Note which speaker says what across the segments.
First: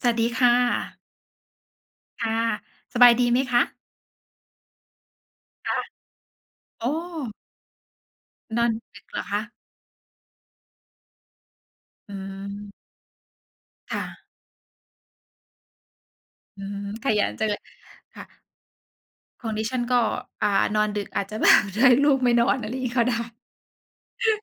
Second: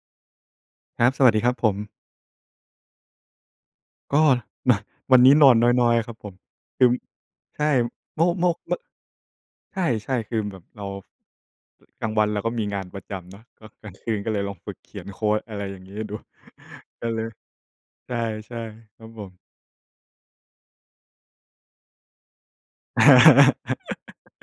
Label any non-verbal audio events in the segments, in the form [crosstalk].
Speaker 1: สวัสดีค่ะ
Speaker 2: ครับ สวัสดีครับผม
Speaker 1: ค่ะ สบายดีไหมคะ?
Speaker 2: ก็ มา วันนี้นอน
Speaker 1: คะ
Speaker 2: น้อย ๆ ครับผม ค
Speaker 1: โ
Speaker 2: ื
Speaker 1: อ
Speaker 2: อ
Speaker 1: ้
Speaker 2: ใช่ เมื่อ เมื่อ
Speaker 1: นอ
Speaker 2: เ
Speaker 1: น
Speaker 2: มื่อ
Speaker 1: ดึกเหรอคะ?
Speaker 2: ใช่ ๆ คือแบบเรา ร กลา
Speaker 1: อ
Speaker 2: ง
Speaker 1: ื
Speaker 2: วันเราก็มี
Speaker 1: ม
Speaker 2: งานประจำเนาะ ก็กลา
Speaker 1: ค
Speaker 2: ง
Speaker 1: ่
Speaker 2: คื
Speaker 1: ะ
Speaker 2: นก็เลยลองฝึกเขียนโคด อะไรอย่างงี้ดู
Speaker 1: อืม
Speaker 2: [chuckles] ก็
Speaker 1: ข
Speaker 2: เล
Speaker 1: ยั
Speaker 2: ย
Speaker 1: นจังเลย
Speaker 2: ใ
Speaker 1: ค่ะ
Speaker 2: ช่ ๆ ครับผม
Speaker 1: ของดิฉันก็ อ่า นอนดึก อาจจะ แบบ ลูกไม่นอน อะไรอย่างงี้ก็ได้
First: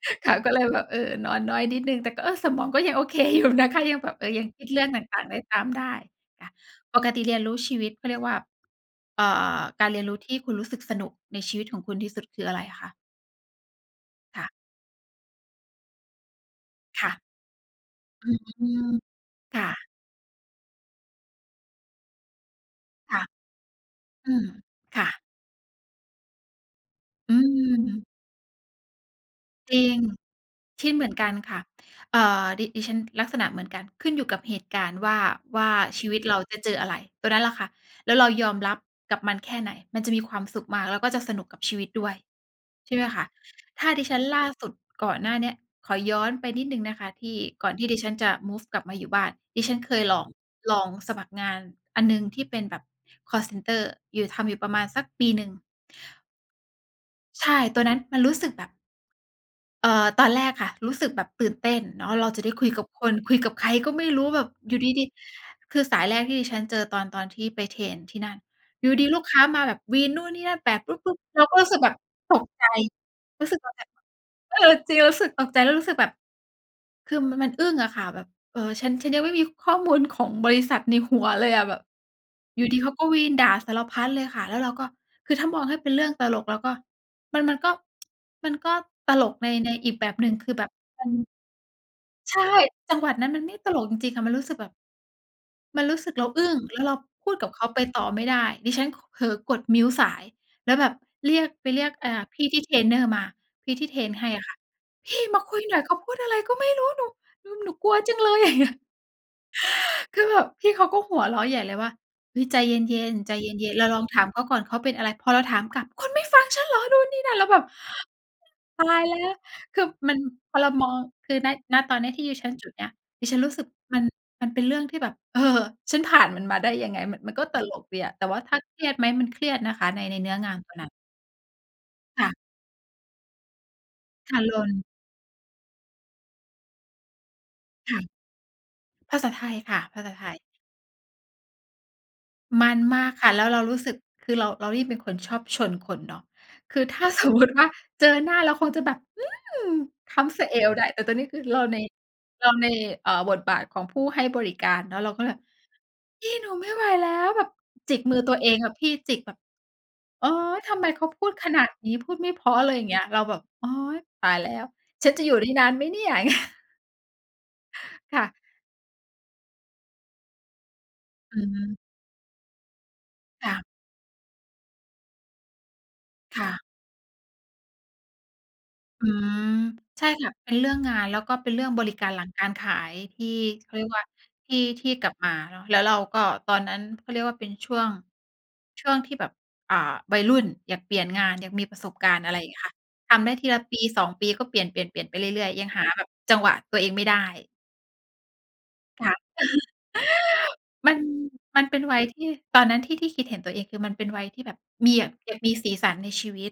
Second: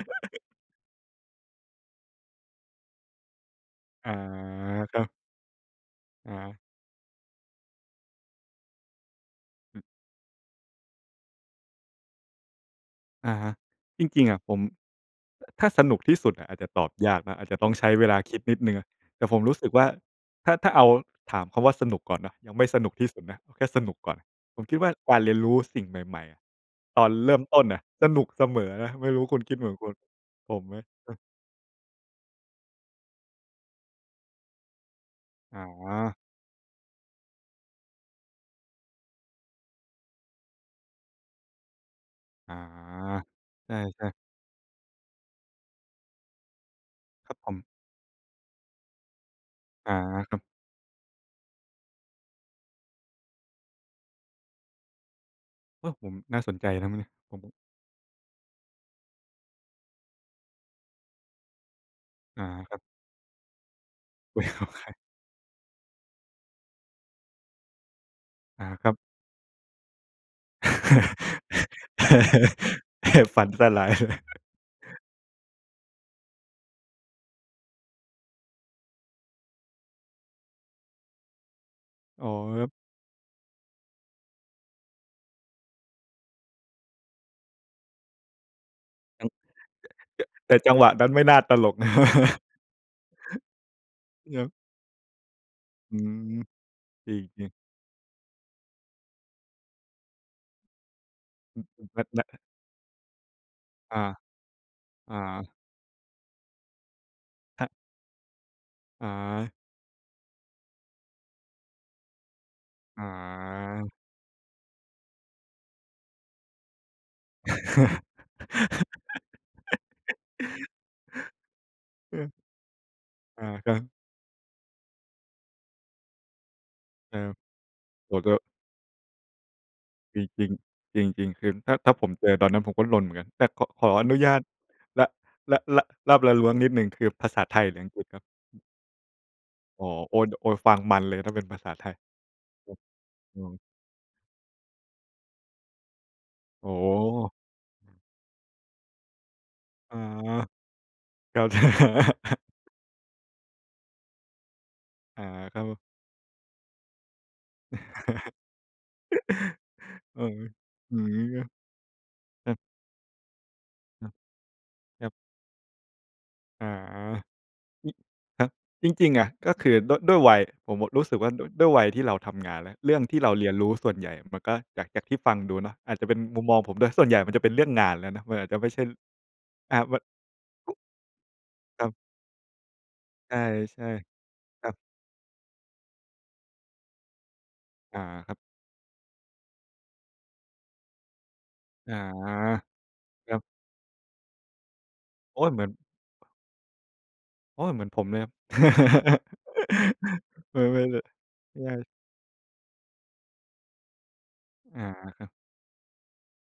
Speaker 1: [laughs] ค่ะ ก็เลยแบบ เออ นอนน้อยนิดหนึ่ง แต่ก็ เออ สมองก็ ยังโอเคอยู่นะคะ ยัง
Speaker 2: อ
Speaker 1: แบ
Speaker 2: า
Speaker 1: บ เออ ยังคิดเรื่อง
Speaker 2: คร
Speaker 1: ต
Speaker 2: ับ
Speaker 1: ่าง ๆ ได้ตามได้
Speaker 2: อ
Speaker 1: ค่ะ
Speaker 2: า
Speaker 1: ปกติเรียนรู้ชีวิต เขาเรียกว่า เอ่อ
Speaker 2: อืม
Speaker 1: การเรียนรู้ที่คุณรู้สึกสนุกในชีวิตของคุณที่สุด คืออะไรคะ?
Speaker 2: อะฮะ จริง ๆ อะ
Speaker 1: ค่ะ
Speaker 2: ผม ถ ถ้าสนุกที่สุดอะอาจจะตอบ
Speaker 1: ค่
Speaker 2: ย
Speaker 1: ะ
Speaker 2: ากนะ อาจจะต้องใช้เวลา
Speaker 1: อื
Speaker 2: คิดนิดหนึ่ง
Speaker 1: ม
Speaker 2: อะ แต่ผมรู
Speaker 1: ค
Speaker 2: ้
Speaker 1: ่
Speaker 2: สึกว่
Speaker 1: ะ
Speaker 2: า ถ้า ถ้าเอาถามคำว่าสนุกก่อนเนาะ ยังไม่สนุกที่
Speaker 1: ค
Speaker 2: สุ
Speaker 1: ่ะ
Speaker 2: ดนะ แค่สนุกก่อน
Speaker 1: อืม
Speaker 2: ผมคิดว่า
Speaker 1: ค่
Speaker 2: การ
Speaker 1: ะ
Speaker 2: เรียนรู้สิ่งใหม่ ๆ ตอนเร
Speaker 1: อ
Speaker 2: ิ่มต้นน่ะ ส
Speaker 1: ืม
Speaker 2: นุกเสมอไม่รู้คุณคิดเหมือ
Speaker 1: จ
Speaker 2: น
Speaker 1: ร
Speaker 2: ค
Speaker 1: ิ
Speaker 2: ุณ
Speaker 1: ง
Speaker 2: ผมไหม?
Speaker 1: คิดเหมื
Speaker 2: อ
Speaker 1: อน
Speaker 2: ะ
Speaker 1: กันค่ะ เอ่อ ดิ ดิฉันลักษณะเหมือนกัน ขึ้นอยู่กับเหตุการณ์ว่า
Speaker 2: อ
Speaker 1: ว
Speaker 2: ๋
Speaker 1: ่าชีว
Speaker 2: อ
Speaker 1: ิตเราจะเจออะไร ตัวนั้นแหละค่ะ แล้วเรายอมรับกับมันแค่ไหน มันจะมีความสุขมากแล้วก็จะสนุกกับชีวิตด้วย
Speaker 2: อ๋อ
Speaker 1: ใช่ไหมคะ?
Speaker 2: ใช
Speaker 1: ถ้าดิ
Speaker 2: ่
Speaker 1: ฉ
Speaker 2: ๆ
Speaker 1: ันล่าสุดก่อนหน้าเนี้ย ขอย้อนไปนิดหนึ่งนะคะท
Speaker 2: ค
Speaker 1: ี
Speaker 2: รั
Speaker 1: ่
Speaker 2: บผม
Speaker 1: ก่อนที่ดิฉันจะมูฟกลับมาอยู่บ้าน ดิฉัน
Speaker 2: อ
Speaker 1: เค
Speaker 2: า
Speaker 1: ยลอง
Speaker 2: ครับ
Speaker 1: ลองสมัครงานอันหนึ่งที่เป็นแบบคอลเซ็นเตอร์ อยู่ ทำอยู่ประมาณสักปีหนึ่ง
Speaker 2: เออ ผม น่าสนใจนะ ม นิ ผม
Speaker 1: ใช
Speaker 2: อ
Speaker 1: ่ ตอนนั้นมันรู้สึกแบบ เอ่อ ตอนแรกค่ะ รู้สึกแบบตื่นเต้นเนาะ เราจ
Speaker 2: อ
Speaker 1: ะ
Speaker 2: า
Speaker 1: ได้คุย
Speaker 2: ครั
Speaker 1: ก
Speaker 2: บ
Speaker 1: ับคน คุยกับใครก็ไม่รู้แ
Speaker 2: ไ
Speaker 1: บ
Speaker 2: ม่
Speaker 1: บ
Speaker 2: รู้
Speaker 1: อยู่
Speaker 2: ใค
Speaker 1: ด
Speaker 2: ร
Speaker 1: ี ๆ คือสายแรกที่ดิฉันเจอตอน ตอนที่ไปเทรนที่นั่น
Speaker 2: อา
Speaker 1: อ
Speaker 2: ค
Speaker 1: ยู
Speaker 2: ร
Speaker 1: ่
Speaker 2: ับ
Speaker 1: ดี ๆ ลูกค้ามาแบบวีนนู่นนี่นั่น แปลกปุ๊บ ๆ เราก็รู้สึกแบบตกใจ
Speaker 2: [laughs] ฝ
Speaker 1: ร
Speaker 2: ั
Speaker 1: ู้
Speaker 2: น
Speaker 1: สึก
Speaker 2: ส
Speaker 1: ตอน
Speaker 2: ล
Speaker 1: นั้
Speaker 2: า
Speaker 1: น
Speaker 2: ยเลย
Speaker 1: เออ จริง รู้สึกตกใจแล้วรู้สึกแบบ คือ ม มันอึ้งอะค่ะ แบบ เออ ฉัน ฉันยังไม่มีข้อมูลของบริษัทในหัวเลยอะ แบบ
Speaker 2: อ๋อ
Speaker 1: อ
Speaker 2: ค
Speaker 1: ย
Speaker 2: ร
Speaker 1: ู
Speaker 2: ั
Speaker 1: ่
Speaker 2: บ
Speaker 1: ดี ๆ เขาก็วีนด่าสารพัดเลยค่ะ แล้วเราก็ คือถ้ามองให้เป็นเรื่องตลกเราก็ มัน มันก็ [tsk] มันก็ต
Speaker 2: อ
Speaker 1: ล
Speaker 2: ัง จ
Speaker 1: ก
Speaker 2: จ
Speaker 1: ใน ในอีกแบบหนึ่ง ค
Speaker 2: แ
Speaker 1: ื
Speaker 2: ต
Speaker 1: อ
Speaker 2: ่
Speaker 1: แบ
Speaker 2: จ
Speaker 1: บ
Speaker 2: ังหวะ
Speaker 1: ม
Speaker 2: น
Speaker 1: ั
Speaker 2: ั้
Speaker 1: น
Speaker 2: นไม่น่าตลก
Speaker 1: ใช
Speaker 2: [laughs]
Speaker 1: ่ จังหวะนั้นมันไม่ตลกจริง ๆ ค่ะ มัน
Speaker 2: ค
Speaker 1: ร
Speaker 2: ร
Speaker 1: ู
Speaker 2: ั
Speaker 1: ้
Speaker 2: บ
Speaker 1: สึกแบบ มันร
Speaker 2: อื
Speaker 1: ู้สึกเ
Speaker 2: ม
Speaker 1: ราอึ้ง แล้วเรา
Speaker 2: จร
Speaker 1: พูดก
Speaker 2: ิ
Speaker 1: ั
Speaker 2: ง
Speaker 1: บ
Speaker 2: ๆ
Speaker 1: เขาไปต่อไม่ได้ ดิฉัน ก เผลอกด mute สาย แล้วแบบเรียก
Speaker 2: อื
Speaker 1: ไปเรียก อ
Speaker 2: อ
Speaker 1: ่า
Speaker 2: ๆ นะ
Speaker 1: พ
Speaker 2: ๆ
Speaker 1: ี่ที่เทรนเนอร์มา พี่ที่
Speaker 2: อ
Speaker 1: เท
Speaker 2: า
Speaker 1: รนให้อะค่ะ พ
Speaker 2: อ
Speaker 1: ี่มา
Speaker 2: า
Speaker 1: คุยหน่อยเขาพูดอะไรก็ไม่รู้ หนู หนู
Speaker 2: ครั
Speaker 1: หน
Speaker 2: บ
Speaker 1: ูกลัวจังเลย อย่างเงี้ย
Speaker 2: อา
Speaker 1: [gasps] คือแบบพี่เขาก็หัวเราะใหญ่เลยว่า "เฮ้ย ใจเย
Speaker 2: อ
Speaker 1: ็น ๆ ใจเย็น ๆ เร
Speaker 2: า
Speaker 1: าลองถามเขาก่อนเขาเป็นอะไร" พอเราถามกลับ "คุณไม่ฟังฉันเหรอ นู่นนี่นั่น" แล้วแบบ
Speaker 2: [laughs]
Speaker 1: ตายแล้ว คือมัน พอเรามอง คือ ณ ณ ตอน
Speaker 2: อื
Speaker 1: ที่
Speaker 2: ม
Speaker 1: ดิฉันจุดเนี้ย ดิฉั
Speaker 2: อ
Speaker 1: น
Speaker 2: า
Speaker 1: รู้สึก
Speaker 2: ก็
Speaker 1: มัน มันเป็นเรื่องที่แบบ เออ ฉันผ่านมันมาได้ยังไง
Speaker 2: ค
Speaker 1: ม
Speaker 2: ร
Speaker 1: ั
Speaker 2: ั
Speaker 1: น ม
Speaker 2: บ
Speaker 1: ันก็ตลกดีอ
Speaker 2: โอ
Speaker 1: ะ
Speaker 2: ้โ
Speaker 1: แ
Speaker 2: ฮ
Speaker 1: ต่
Speaker 2: ก็
Speaker 1: ว่าถ้าเครียดไหม มันเครียดนะคะ ใน ใน
Speaker 2: จ
Speaker 1: เนื้อ
Speaker 2: ริ
Speaker 1: ง
Speaker 2: ง
Speaker 1: านตัวนั้น
Speaker 2: ๆ จริง ๆ คือถ้า ถ้าผม
Speaker 1: ค
Speaker 2: เจ
Speaker 1: ่
Speaker 2: อ
Speaker 1: ะ
Speaker 2: ตอนนั้น ผมก็รนเหมือนกัน แต่ ข ขออนุญ
Speaker 1: ค
Speaker 2: า
Speaker 1: ่ะ
Speaker 2: ต
Speaker 1: รน
Speaker 2: ล ล ละลาบละล้วงนิดหนึ่ง คือภาษาไทยหรืออั
Speaker 1: ค
Speaker 2: งก
Speaker 1: ่
Speaker 2: ฤษ
Speaker 1: ะ
Speaker 2: ครับ?
Speaker 1: ภาษาไทยค่
Speaker 2: อ
Speaker 1: ะ
Speaker 2: ๋อ
Speaker 1: ภาษ
Speaker 2: โ
Speaker 1: า
Speaker 2: อ้
Speaker 1: ไทย
Speaker 2: โอ้ ฟังมันเลย ถ้าเป็นภาษาไทย
Speaker 1: ม
Speaker 2: โอ
Speaker 1: ั
Speaker 2: ้
Speaker 1: นมากค่ะ
Speaker 2: อ
Speaker 1: แ
Speaker 2: ื
Speaker 1: ล้วเร
Speaker 2: ม
Speaker 1: ารู้สึก คือเรา เรารีบเป็นคนชอบชนคนเนาะ
Speaker 2: โอ้
Speaker 1: คือ ถ้าสมมุติว่า เจอหน้าเราคงจะแบบ อืม
Speaker 2: อ๋อ
Speaker 1: เท้าสะเอวได้ แต่ตอนนี้ค
Speaker 2: เข
Speaker 1: ือ
Speaker 2: ้าใ
Speaker 1: เ
Speaker 2: จ
Speaker 1: ราใน เราใน เอ่อ บทบาทของผู้ให้บริการเนาะ เรา
Speaker 2: อ
Speaker 1: ก
Speaker 2: า
Speaker 1: ็แบบ
Speaker 2: ก็
Speaker 1: พี่หนูไม่ไหวแล้ว แบบจิกมือตัวเองอะพี่ จิกแบบ
Speaker 2: [laughs] เอ
Speaker 1: โ
Speaker 2: อ
Speaker 1: อ๊ย ทำไม
Speaker 2: อื
Speaker 1: เขา
Speaker 2: ม
Speaker 1: พูดขนา
Speaker 2: ค
Speaker 1: ดนี้ พูดไม่เพร
Speaker 2: ร
Speaker 1: า
Speaker 2: ั
Speaker 1: ะ
Speaker 2: บ
Speaker 1: อะไรอย่างเงี้ย เราแบบ โอ๊ย
Speaker 2: อืม
Speaker 1: ตายแล้ว
Speaker 2: คร
Speaker 1: ฉ
Speaker 2: ั
Speaker 1: ั
Speaker 2: บ
Speaker 1: นจะอยู่ได้นานไหมเนี่ย อย่างเงี้ย
Speaker 2: อา อืม
Speaker 1: ค่ะ
Speaker 2: ครับ จริง ๆ อะ ก็คือด้วย ด้วยวัย ผมอะรู้สึกว่า
Speaker 1: อื
Speaker 2: ด ด้วย
Speaker 1: ม
Speaker 2: วัยที่เราทำงานแล้ว เรื่องที่เราเร
Speaker 1: ค
Speaker 2: ี
Speaker 1: ่
Speaker 2: ยนร
Speaker 1: ะ
Speaker 2: ู้ส่วนใหญ่มันก็ จาก จากที่ฟังดูเนาะ อาจจะเป็นม
Speaker 1: ค
Speaker 2: ุม
Speaker 1: ่
Speaker 2: ม
Speaker 1: ะ
Speaker 2: องผมด้วยส่วนใหญ่มันจะเป็นเรื่องงานแล้วนะ มันอาจจะไม่ใช่ ล
Speaker 1: อืม
Speaker 2: อา
Speaker 1: ใช่ค่ะ เป็นเรื่อ
Speaker 2: ว
Speaker 1: งงาน แล้วก็เป็นเรื่อง
Speaker 2: ค
Speaker 1: บ
Speaker 2: ร
Speaker 1: ร
Speaker 2: ั
Speaker 1: ิ
Speaker 2: บ
Speaker 1: การหลังการขายที่
Speaker 2: ใ
Speaker 1: เขา
Speaker 2: ช
Speaker 1: เรี
Speaker 2: ่
Speaker 1: ยกว่า ที่
Speaker 2: ๆ ครับ
Speaker 1: ที่กลับมา แล้วเราก็ตอนนั้นเขาเรียกว่าเป็นช่วง
Speaker 2: อ่า ครับ
Speaker 1: ช่วงที่แบบ อ่า วัยรุ่นอยากเปลี่ยนงาน อยากมีประส
Speaker 2: อา
Speaker 1: บการณ์ อะไรอย่างเงี้ยค่ะ ทำ
Speaker 2: ค
Speaker 1: ได้
Speaker 2: รับ
Speaker 1: ทีละปี 2 ปีก็เปลี่ยน ๆ ๆ ไปเร
Speaker 2: โอ๊
Speaker 1: ื่อ
Speaker 2: ย
Speaker 1: ย
Speaker 2: เหม
Speaker 1: ๆ ย
Speaker 2: ื
Speaker 1: ั
Speaker 2: อ
Speaker 1: ง
Speaker 2: น
Speaker 1: หาแบบจังหวะตัวเองไม่ได้
Speaker 2: โอ้ย เหมือนผมเลย
Speaker 1: ค่ะ [laughs]
Speaker 2: [laughs] ไม่ ไม่
Speaker 1: มัน
Speaker 2: ไ
Speaker 1: มั
Speaker 2: ม
Speaker 1: นเป็น
Speaker 2: ่
Speaker 1: วัยที่ ตอนนั้นที่ ที่คิดเห็นตัวเอง คือมันเป็นวัยที่แบบ
Speaker 2: อา
Speaker 1: มี อย
Speaker 2: ครับ
Speaker 1: ากมีสีสันในชีวิต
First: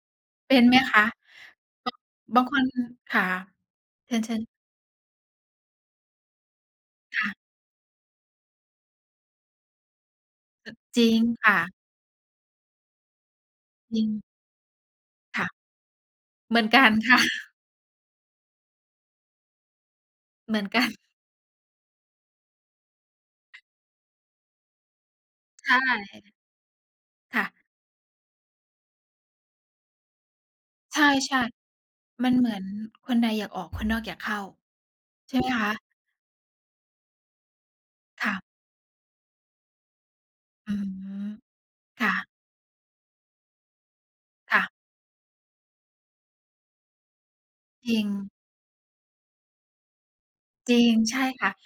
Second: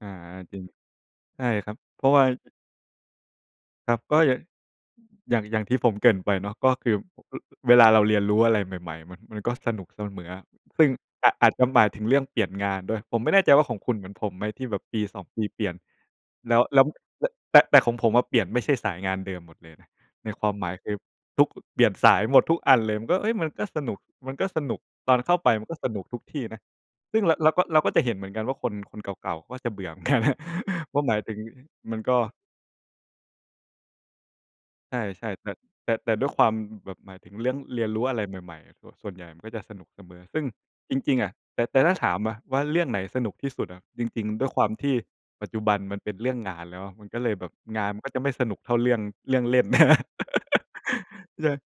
Speaker 2: อา
Speaker 1: เป
Speaker 2: จ
Speaker 1: ็
Speaker 2: ริง
Speaker 1: นไหมคะ?
Speaker 2: ใช่ครับ เพราะว่า
Speaker 1: ก บางคน ค่ะ
Speaker 2: ครับ
Speaker 1: เช
Speaker 2: ก็อย
Speaker 1: ิ
Speaker 2: ่าง
Speaker 1: ญ ๆ
Speaker 2: อย่าง อย่างที่ผมเกริ่นไปเนาะ ก็คือ
Speaker 1: ค่ะ
Speaker 2: อ เวลาเราเรียนรู้อะไรใหม่ ๆ มัน มันก็สนุกเสมออะ
Speaker 1: เออ
Speaker 2: ซึ่ง
Speaker 1: จริง
Speaker 2: อาจ อ
Speaker 1: ค
Speaker 2: าจ
Speaker 1: ่
Speaker 2: จะ
Speaker 1: ะ
Speaker 2: หมายถึงเรื่องเปลี่ยนงานด้วย ผมไม่แน่ใจว่า ของคุณ
Speaker 1: จร
Speaker 2: เ
Speaker 1: ิ
Speaker 2: หมือน
Speaker 1: ง
Speaker 2: ผมไหมที่แบบปี 2 ป
Speaker 1: ค
Speaker 2: ี
Speaker 1: ่ะ
Speaker 2: เปลี่ยน แ
Speaker 1: เ
Speaker 2: ล
Speaker 1: หม
Speaker 2: ้
Speaker 1: ื
Speaker 2: ว
Speaker 1: อน
Speaker 2: แล
Speaker 1: ก
Speaker 2: ้
Speaker 1: ั
Speaker 2: ว
Speaker 1: น ค่ะ
Speaker 2: แต่ แต่ของผมอะเปลี่ยนไม่ใช่สายงานเดิมหมดเลยนะ ในควา
Speaker 1: เ
Speaker 2: ม
Speaker 1: หมื
Speaker 2: ห
Speaker 1: อ
Speaker 2: ม
Speaker 1: น
Speaker 2: าย
Speaker 1: กั
Speaker 2: ค
Speaker 1: น
Speaker 2: ือทุก เปลี่ยนสายหมดทุกอันเลย มันก็ เอ๊ย มันก็สนุก มันก็สนุก ตอนเข้าไปมั
Speaker 1: ใ
Speaker 2: น
Speaker 1: ช
Speaker 2: ก็
Speaker 1: ่
Speaker 2: สนุกทุกที่นะ ซึ่งเรา
Speaker 1: ค่
Speaker 2: เร
Speaker 1: ะ
Speaker 2: าก็ เราก็จะเห็นเหมือนกันว่า คน คนเก่า ๆ ก็จะเบื่อเหมือน กัน เพ
Speaker 1: ใ
Speaker 2: รา
Speaker 1: ช
Speaker 2: ะหมายถึง
Speaker 1: ่
Speaker 2: มันก็
Speaker 1: ๆ มันเหมือนคนในอยากออก คนนอกอยากเข้า
Speaker 2: ใช่
Speaker 1: ใช่
Speaker 2: ๆ
Speaker 1: ไห
Speaker 2: แ
Speaker 1: ม
Speaker 2: ต่
Speaker 1: คะ?
Speaker 2: แต่ แต่ด้วยความแบบหมายถึงเรื่องเรียนรู้อะไร
Speaker 1: ค่
Speaker 2: ใ
Speaker 1: ะ
Speaker 2: หม่ ๆ ส ส่วนใหญ่มันก็จะสนุกเสมอ ซึ่ง
Speaker 1: อื
Speaker 2: จริง ๆ อ
Speaker 1: ม
Speaker 2: ะ แต่ แต่ถ้า
Speaker 1: ค
Speaker 2: ถ
Speaker 1: ่
Speaker 2: าม
Speaker 1: ะ
Speaker 2: อะว่า เรื่องไหนสนุกที่สุดอะ จริง ๆ ด้วย
Speaker 1: ค
Speaker 2: ค
Speaker 1: ่
Speaker 2: วา
Speaker 1: ะ
Speaker 2: มที่ปัจจุบันมันเป็นเรื่องงานแล้ว มันก็เลยแบบงา
Speaker 1: จ
Speaker 2: น
Speaker 1: ร
Speaker 2: ม
Speaker 1: ิ
Speaker 2: ันก็จะไม
Speaker 1: ง
Speaker 2: ่สนุกเท่าเรื่อง เรื่องเล่น [laughs]
Speaker 1: จริง ใช่ค
Speaker 2: เรื
Speaker 1: ่
Speaker 2: ่
Speaker 1: ะ
Speaker 2: อง